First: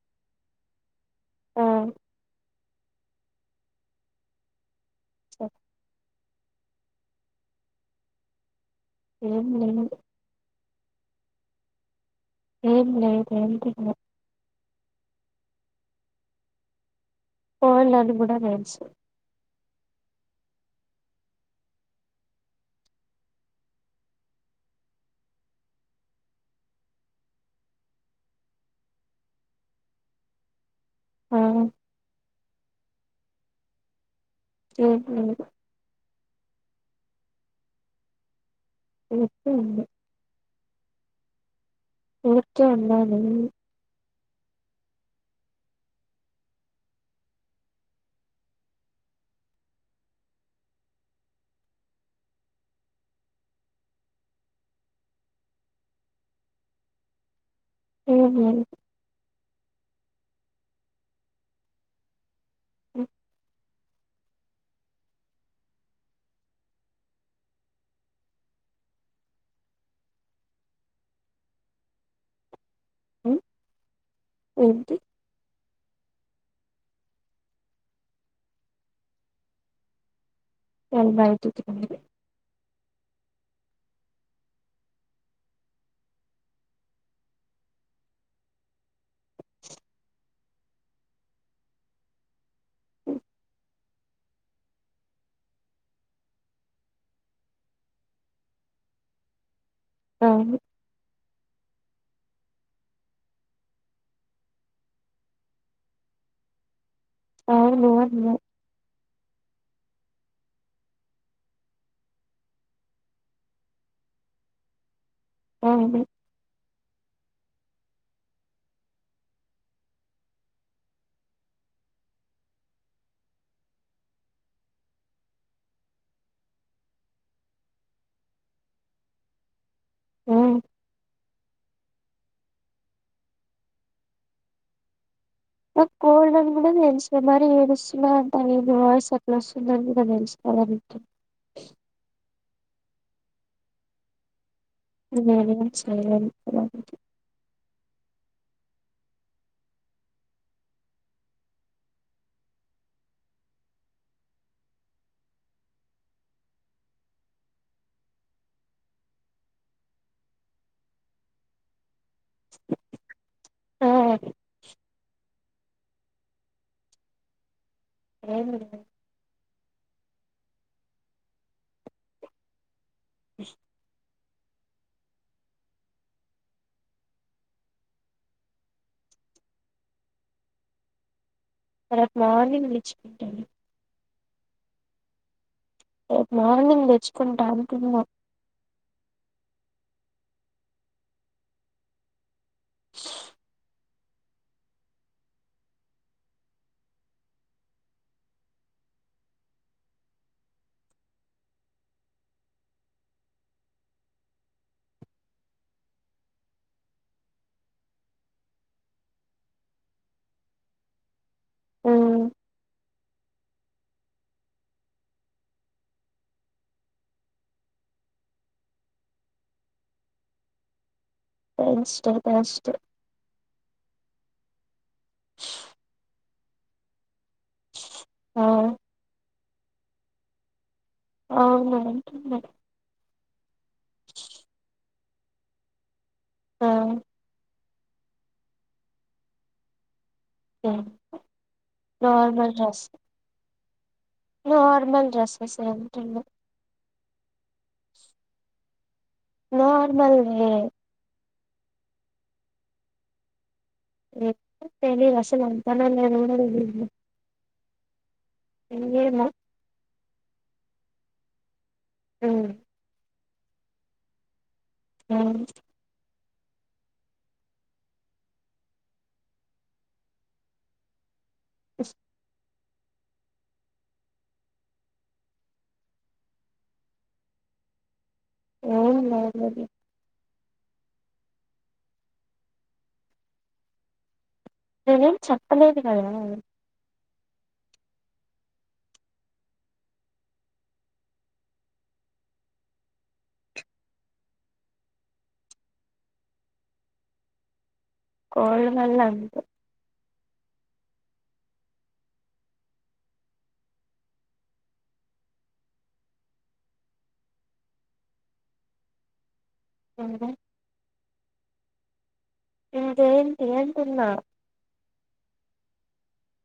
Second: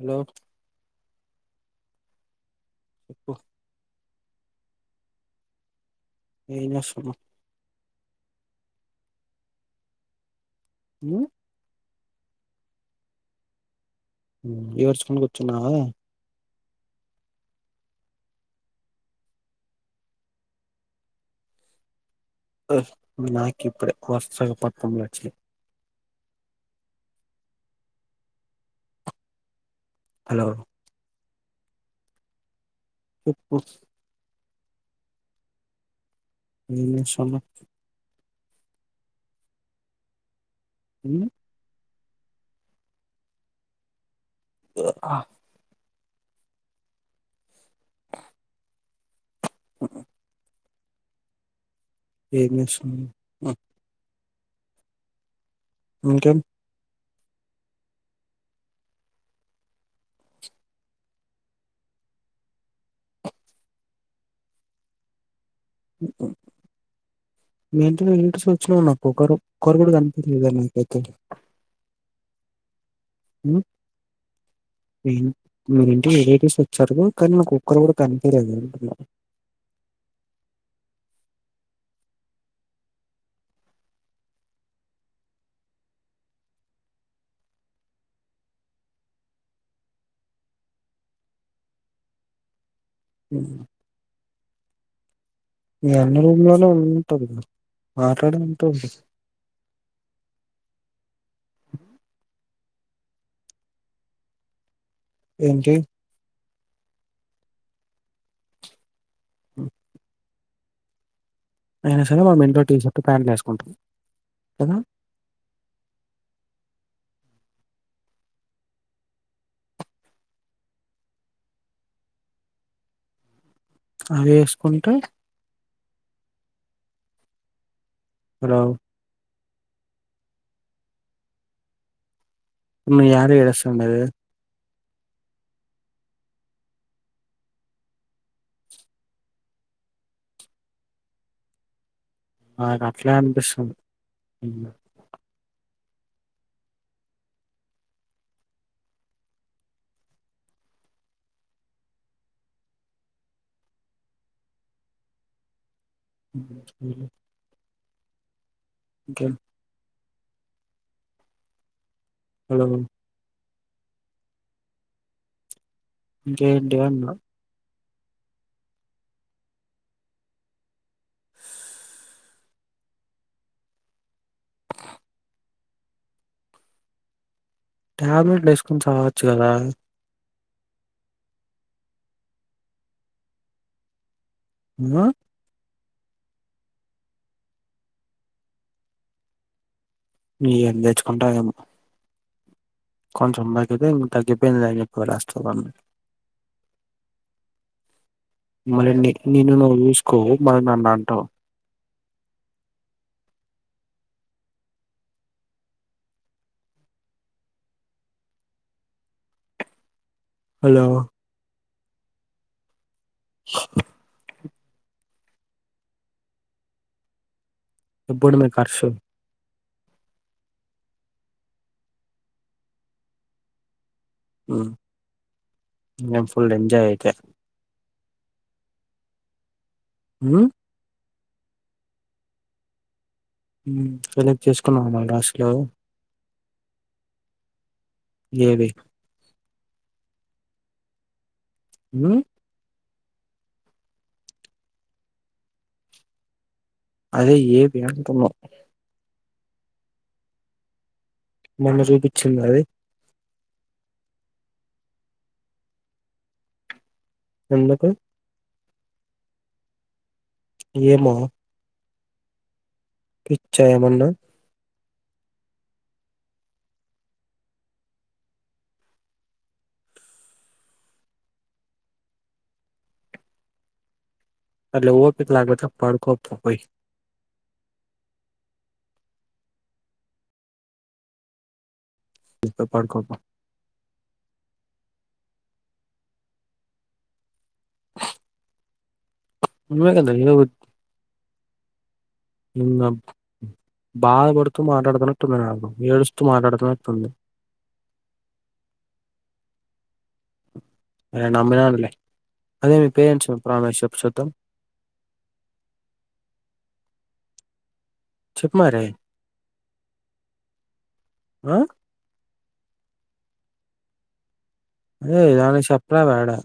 Hello ఆ హ్హ్ స ఏం చేస్తన్నావ్ ఏం లేదు మ్మ్ ఏం లేదు అంటున్నా ఏడ్చుకుని కూర్చున్నావా ఫోన్ దానికి కూడా తెలుసు ఆ నాకు ఇప్పుడే వరుసగా పట్నం వచ్చినై హలో ఆ చెప్పు ఉహు ఏం చేస్తన్నావ్ చెప్పు ఏందో ఉ ఊరికే ఉన్నాను ఆ ఏం చేస్తున్నావ్ ఇంకేం ఏం లేదు ఉ [inaudible] మీ ఇంటికి రిలేటివ్స్ వచ్చారు నాకు ఒక్కరూ ఒక్కరూ కూడా కనిపియలేదు మీకైతే ఉ ఏంటి ఏం మీ ఇంటికి రిలేటివ్స్ వచ్చారు కానీ నాకు ఒక్కడు కూడా అనిపియడం లేదు అంటున్న వాళ్లు బయటికి రారు అవునా మీ అన్న రూమ్ లోనే ఉంటది మాట్లాడే ఉంటాది అవును ఏంటి అవును అన్న అయినా సరే మనం ఇంట్లో టీషర్ట్ పాయింట్లు వేసుకుంటాం కదా అవును అది వేసుకుంటే రావు ఉ మీ యారు ఏడుస్తుండేది నా కోల్డ్ అని కూడా తెలుసుగా మరి ఏడుస్తున్న అంటావ్ ఏంది వాయస్ అట్లా వస్తుందని కూడా తెలుసు పర్వాలేదు నాకు అట్లే అనిపిస్తుంది ఆ సరేలే బాయ్ ఇంకేమి హలో ఆ ఇంకేంటి అంటున్న ఏం లేదు టాబ్లెట్లు ఏసుకొని చావచ్చు గదా రేపు మార్నింగ్ తెచ్చుకుంటాను హు ఏ నార్మల్ తెచ్చుకుంటా అంటున్న నీయని తెచ్చుకుంటాదేమో కొంచెం భాగితే తగ్గిపోయింది అన్ని చెప్ రెస్ట్ ఇవన మరి నిన్ను నువ్వు చూసుకోవు మరి నన్ను అంటావ్ హలో ఎప్పుడు మే కర్సు [unintelligible] హోం ఏం ఫుల్ ఎంజాయ్ అయితే ఆ మ్మ్ అవునా అంటున్న సెలెక్ట్ చేసుకున్నాం మరి డ్రెస్ ఆ ఏవి నార్మల్ డ్రెస్ నార్మల్ డ్రెస్సెస్ అంటున్న అదే ఏవి అంటున్న నార్మల్ దే మొన్న చూపించింద అది ఏమో తెలీదు అస్సలు వెళ్తానో లేదో కూడా తెలీదు ఎందుకు ఏమో ఏమో ఉమ్ పిచ్చా ఏమన్నా మ్మ్ అస్ అట్లా ఓపిక లేకపోతే పడుకో పోయి ఏం లేదు లే ఓకే పడుకో పో ఏం చెప్పలేదు కదా నువ్వు ఏ కదా బాధపడుతూ మాట్లాడుతున్నట్టుంది నాకు ఏడుస్తూ మాట్లాడుతున్నట్టుంది కోల్డ్ వాళ్ళ అంతే అదే నమ్మిననులే అదే మీ పేరెంట్స్ మీద ప్రామిస్ చేసి చెప్పు చూదాం [inaudible] చెప్పు మరి ఆ ఆ ఇంకేంటి అంటున్నా అదే దాని చెప్పలే వేడా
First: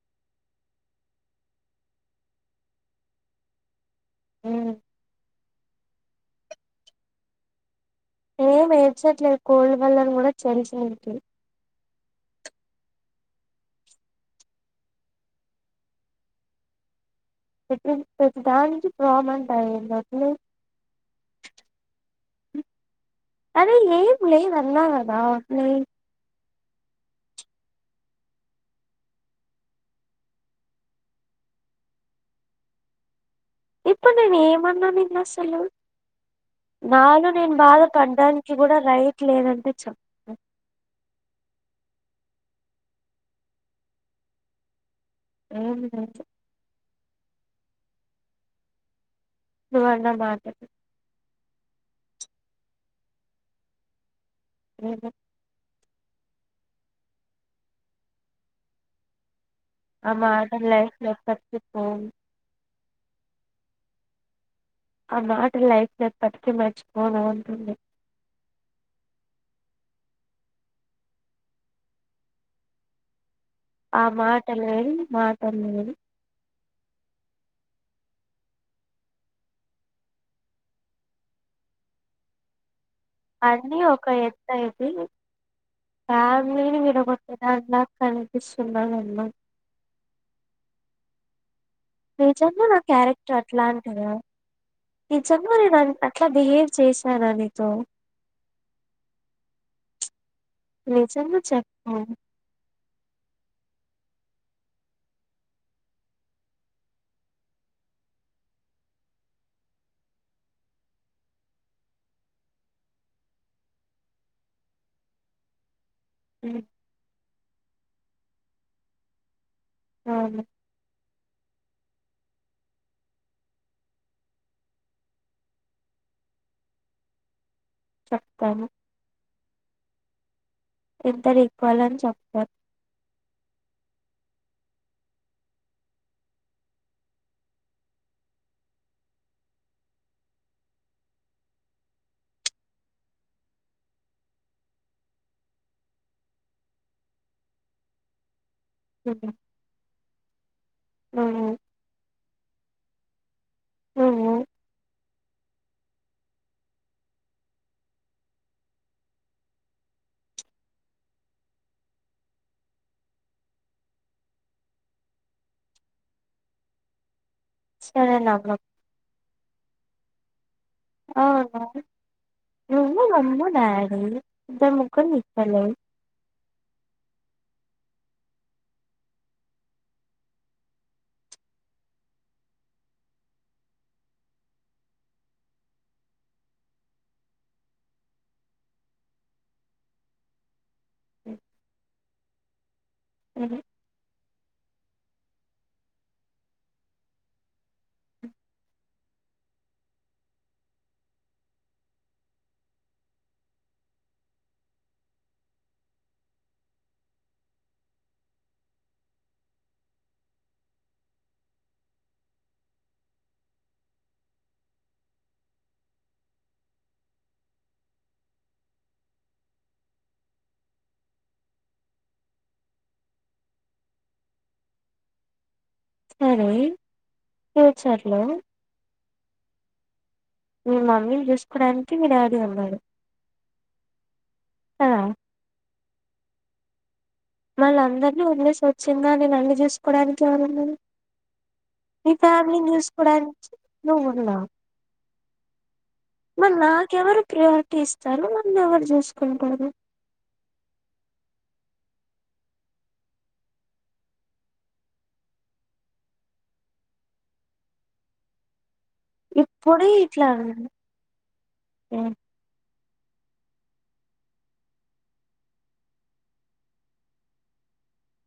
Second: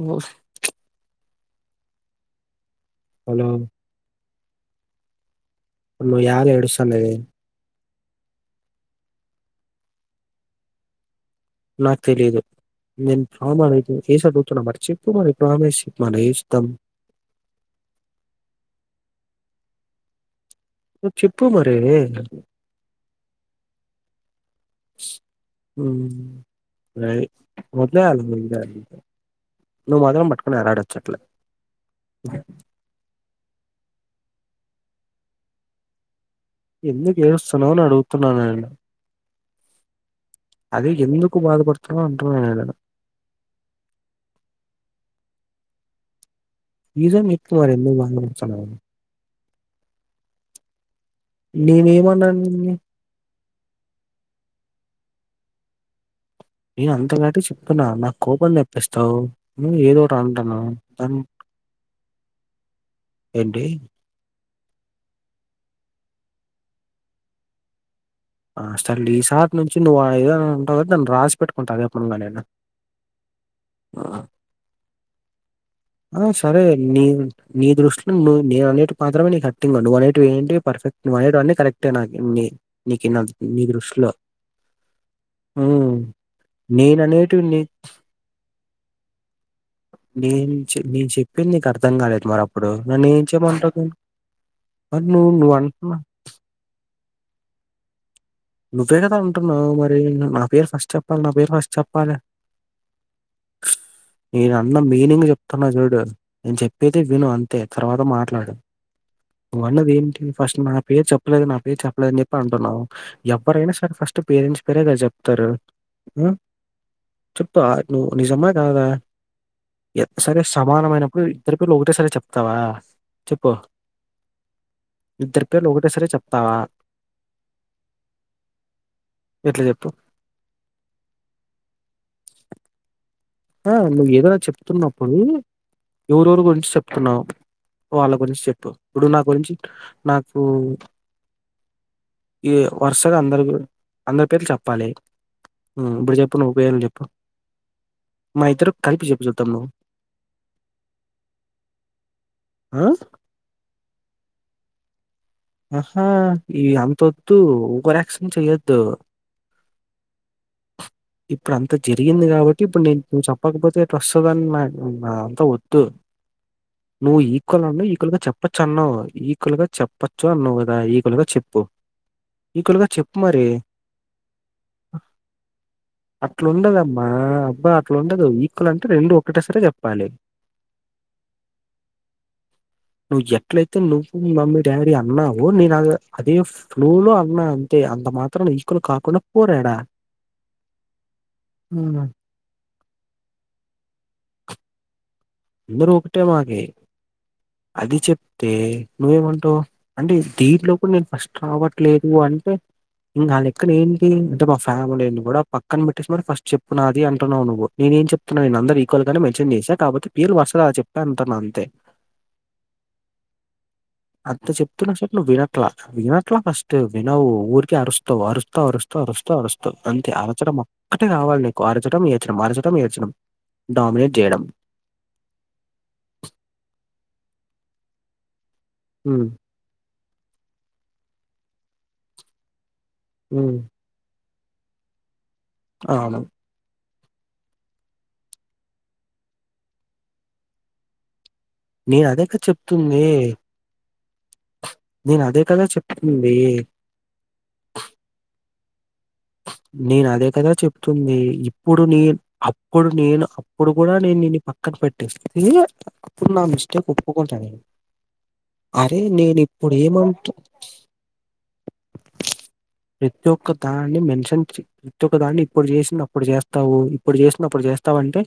ఓ హలో ఉమ్ నువ్వు యన ఏడుస్తానవి నేను ఏం ఏచ్చటలేదు కోల్డ్ వల్ల అన్ని తెలుసు నీకె నాకు తెలీదు నేను ప్రామాయితే వస అడుగుతున్నా మరి చెప్పు మరి ప్రామిస్ మన వస్తాం నువ్వు ప్రతిదానికి ప్రొమ్ అంటవెంటి అస్సలు నువ్ చెప్పు మరి అదే ఏ ప లే అన్నాా కదా లే మదలేల నువ్వు మాత్రరం పట్టుకుని ఎలాడొచ్చట్లే ఇప్పుడు నేను ఏమన్నాను అసలు ఎందుకు నాలో నేను ఏడుస్తున్నావు అని అడుగుతున్నాను బాధపడ్డానికి నేను కూడా రైట్ లేదంటే చెప్ను అదది ఎందుకు బాధపడుతునంట ఏదద ఆ ఇద మీకువరందు వా సవణ మాట నేను ఏమన్నాను అ నేను అంత టి చెప్పిన నాకు కోపన్ని నప్పిస్తావు ఆ ఏదోటి మాట అంటాను లైఫ్లో ఎప్పటికీ పోను ఏంటి ఆ మాట లైఫ్ ఎప్పటికీ మర్చిపోన ఉంటుంది ఆస ఈసారి నుంచి నువ్వు ఏదైనా ఉంటావు కదా దాన్ని రాసి పెట్టుకుంటా అదేపునుగా నేనా ఆ మాటల్ వె మాట అల్ ఆ సరే నీ నీ దృష్టిలో నువ్ నేను అనేవి మాత్రమే నీ కరెక్టి నువ్వు అనేటు ఏంటి పర్ఫెక్ట్ అన్నీ కరెక్ట్ ట్టే నా న అన్నీ ఒక ఎంత ఇది ఉమ్. రామని విడ నేను అనేటివి కొట్టదా నీ అన్నా కనిపి సున్నాను అమ్న్నా నేను నేను చెప్పింది నీకు అర్థం కాలేదు మరి నిజంగా అప్పుడు నన్ను ఏం చెయమంటారు క ఈ చన్నవు న నని అట్లా బిహేవ్ చేశాను నీతో నువ్వే కదా అంటున్నావు మరి నా పేరు ఫస్ట్ చెప్పాలి నా నిజంగా పేరు ఫస్ట్ చెప్పు చెప్పాలి నేను అన్న మీనింగ్ చెప్తున్నా చూడు నేను చెప్పేది విను అంతే తర్వాత మాట్లాడు అన్నది ఏంటి ఫస్ట్ నా పేరు చెప్పలేదు నా పేరు చెప్పలేదుని చెప్పి అంటున్నాము ఎవరైనా సర ఫస్ట్ పేరెంట్స్ పేరే కద హ్మ్ చెప్తారుప్ నువ్వు నిజమా కాదా ఎంత సరే అవును సమానమైనప్పుడు ఇద్దరు పిలలు ఒకేసారి చెప్తావా చెప్పు ఇద్దరికేళ్ళ ఒకటే సరే చెప్తావా చెప్తాను ఎట్లా చెప్ ఎంత ర ఇక్వాలన్ చెప్పతారు ఆ నువ్వు ఏదైనా చెప్తున్నప్పుడు ఎవరెవరు గురించి చెప్తున్నావు వాళ్ళ గురించి చెప్పు ఇప్పుడు నా గురించి నాకు ఈ వరుసగా అ అందరి పేర్లు చెప్పాలి ఇప్పుడు చెప్పు నకేం చెప్ప మా ఇతేరు కలిపి చెపు నువ్వు చతాం ను నువ్వు హ ఆ ఆహా ఈ అంత వద్దు ఒక యాక్క్షన్ చెయ్యొద్దు ఇప్పుడు అంత జరిగింది కాబట్టి ఇప్పుడు నేను చెప్పకపోతే ఇ వస్తుందని నా అంతా వద్దు నువ్వు ఈక్వల్ అన్నావు ఈక్వల్ సరే గా చెప్పచ్చు నవ్వకు అన్నావ్ ఈక్వల్ గా చెప్పచ్చు అన్నావు ఈక్వల్ గా చెప్పు అవును ఈకువల్గా నువ్వు చెప్పు మరి మమ్ము డాడీ ఇద్దరు ముగ్గురు ఈక్వలే అట్లుండదమ్మా అబ్బా అట్లా ఉండదు ఈక్వల్ అంటే రెండు ఒకటే సారి చెప్పాలి నువ్వు ఎట్లయితే నువ్వు మి మమ్మీ డాడీ అన్నావో నేను అ అదే ఫ్లో లో అన్నా తే అంత మాత్ర ఈక్వల్ కాకుండా పోరు ఆడా మ్ సరే అందరు ఒకటే మాకి అది చెప్తే నువ్వేమంటావు అంటే దీంట్లో కూడా నేను ఫస్ట్ రావట్లేదు అని అంటే ఇంకా ఆ లెక్కన ఏంటి అంటే మా ఫ్యామిలీని కూడా పక్కన పెట్టేసి మరి ఫస్ట్ చెప్పు నాది అంటున్నావు నువ్వు నే ఏం చెప్తున్నా నేను అందరు ఈక్వల్ గా మెన్షన్ చేసా కాపోతే పేర్లు వరుసగా అల చెప్పా అంటున్న అంతే అంత చెప్తున్నా సరే నువ్వు వినట్లా వినట్లా ఫస్ట్ వినవు ఊరికే అరుస్తావు అరుస్తావు అరుస్ స్తవు అరుస్తావు అరుస్తావ్ అంతే అరచటం ఒక్కటే కావాలి నీకు అరచటం ఏడ్చడం అరచటం ఏడ్చడం డామినేట్ చేయడం ఫ్యూచర్ లో మ్ మీ మమ్మీని చూసుకోడానికి మీ డాడీ ఉన్నాడు మ్ ఆ అవును మళ్ల అందరినీ వదిలేసి వచ్చిందానికి నన్ను చూసుకోవడానికి ఎవరు ఉన్నారు మీ నేనదే కదా ఫ్యామిలీని చెప్తుంది. చూసుకోవడానికి నువ్వు ఉన్నావ్ నేనదే కదా చెప్తుంది. మరి నాకెవరు ప్రియారిటీ ఇస్తారు నన్ను ఎవరు చూసు నేను అదే కదా చెప్తుంది ఇప్పు డు నేను అప్పుడు నేను అప్పుడు కూడా నేను నిన్ను పక్కన పెట్టేస్తే అప్పుడు నా మిస్టేక్ కు ఒప్పుకుంట నేను అరే నేను ఇప్పుడు ఇప్పుడే ఇట్లా ఏమంటూ అన్నావు హ్మ్ ప్రతి ఒక్క దాన్ ని మెన్షన్ ప్రతి ఒక్క దాన్ని ఇప్పుడు చేసిన అప్పుడు చేస్తావు ఇప్పుడు చేసినప్పుడు చేస్తావు అంటే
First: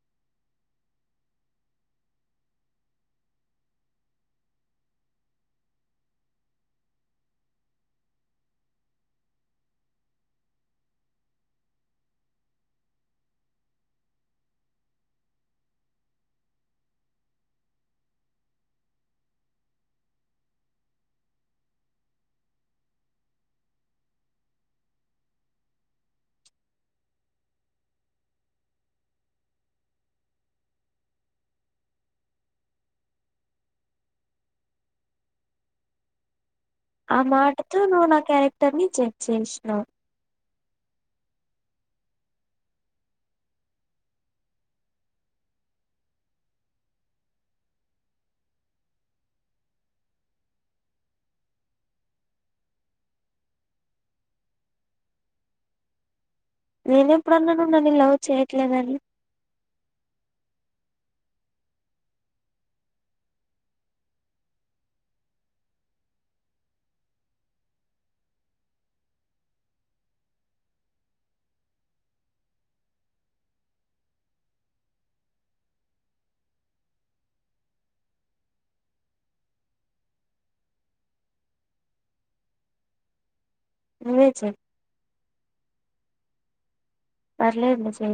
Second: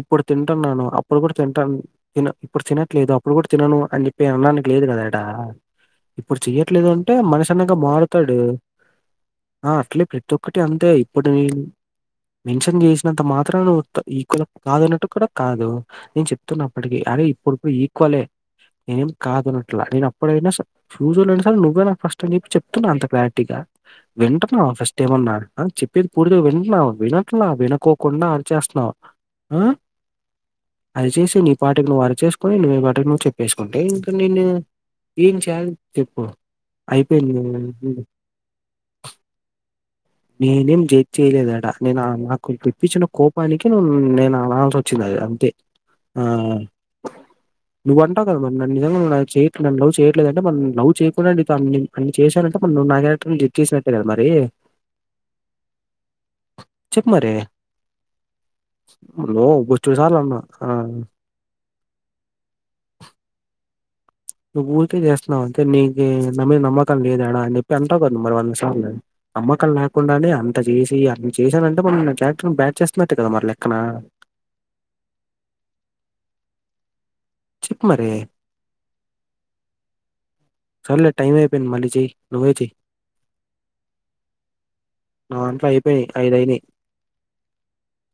ఇ ప్పుడు తింటున్నాను అప్పుడు కూడా తింటాను తిన ఇప్పుడు తినట్లేదు అప్పుడు కూడా తినను అని చెప్పే అన్డానికి లేదు కదా డా ఇప్పుడు చెయ్యట్లేదు అంటే మనిషి అన్నాక మారుతాడు ఆ అట్లే ప్రతి ఒక్కటి అంతే ఇప్పుడు నేన్ మెన్షన్ చేసినంత మాత్రనా నువ్వు ఈక్వల్ కాదున్నట్టు కూడా కాదు నేను చెప్తున్నప్పటికి అ రే ఇప్పుడిప్పుడు ఈక్వలే నేనేం కాదు అన్నట్లా నేను అప్పుడైనా స ఫ్యూచర్ లో అయినా సరే నువ్వే నా కు ఫస్ట్ అని చెప్పి చెప్తున్నా అంత క్లారిటీగా వింట న్నావ ఫస్ట్ ఏమన్నా ఆ చెప్పేది పూర్తిగా వింటున్నావ వినట్లా వినకోకుండా అరిచేస్తున్నావు ఆ అరిచేసి నీ పాటికి నువ్వు అరిచేసుకుని నువ్వు నీ పాటికి నువ్వు చెప్పేసుకుంటే ఇంకా నేను ఏం చేయాలి చెప్పు ఆ అయిపోయింది. మాటతో నేను- నువ్వు నా క్యారెక్టర్ ని జెడ్జ్ చేసినవ్ నేనేం జెడ్జ్ చేయలేదు ఆడ నేను నాకు తెప్పించిన కోపానికి నేను అనాల్సి వచ్చింది అది అంతే ఆ నువ్వు అంటావు గదా మరి నన్ను నిజంగా నువ్వు చేయట్లా నన్ను లవ్ చేయట్లేదంటే మరి లవ్ చేయకుండానే నితో అన్ని అన్ని చేశానం టే మరి నువ్వు నా క్యారెక్టర్ ని జడ్జ్ చేసినట్టే కదా మరి చెప్పు మరి నేనెప్పుడన్నా నువ్వు నన్ను లవ్ చేయట్లేదని నో బో చ్చడు సార్లు అన్నా ఆ నువ్వు ఊరికే చేస్తున్నావు అంటే నీకు నా మీద నమ్మకం లేదాడా అని చెప్పి అంటావు కద మరి వంద సార్లు నమ్మకం లేకుండానే అంత చేసి అన్ని చేశానంటే మల్ల నా క్యారెక్టర్ బ్యాడ్ చేస్తున్నట్టే కదా మరి లెక్కన చెప్ మరీ సర్లే టైమ్ అయిపోయింది మళ్ళీ చేయ్ నువ్వేచేయ్ నువ్వే చెప్ దాంట్లో ఐదు అయినాయి పర్లే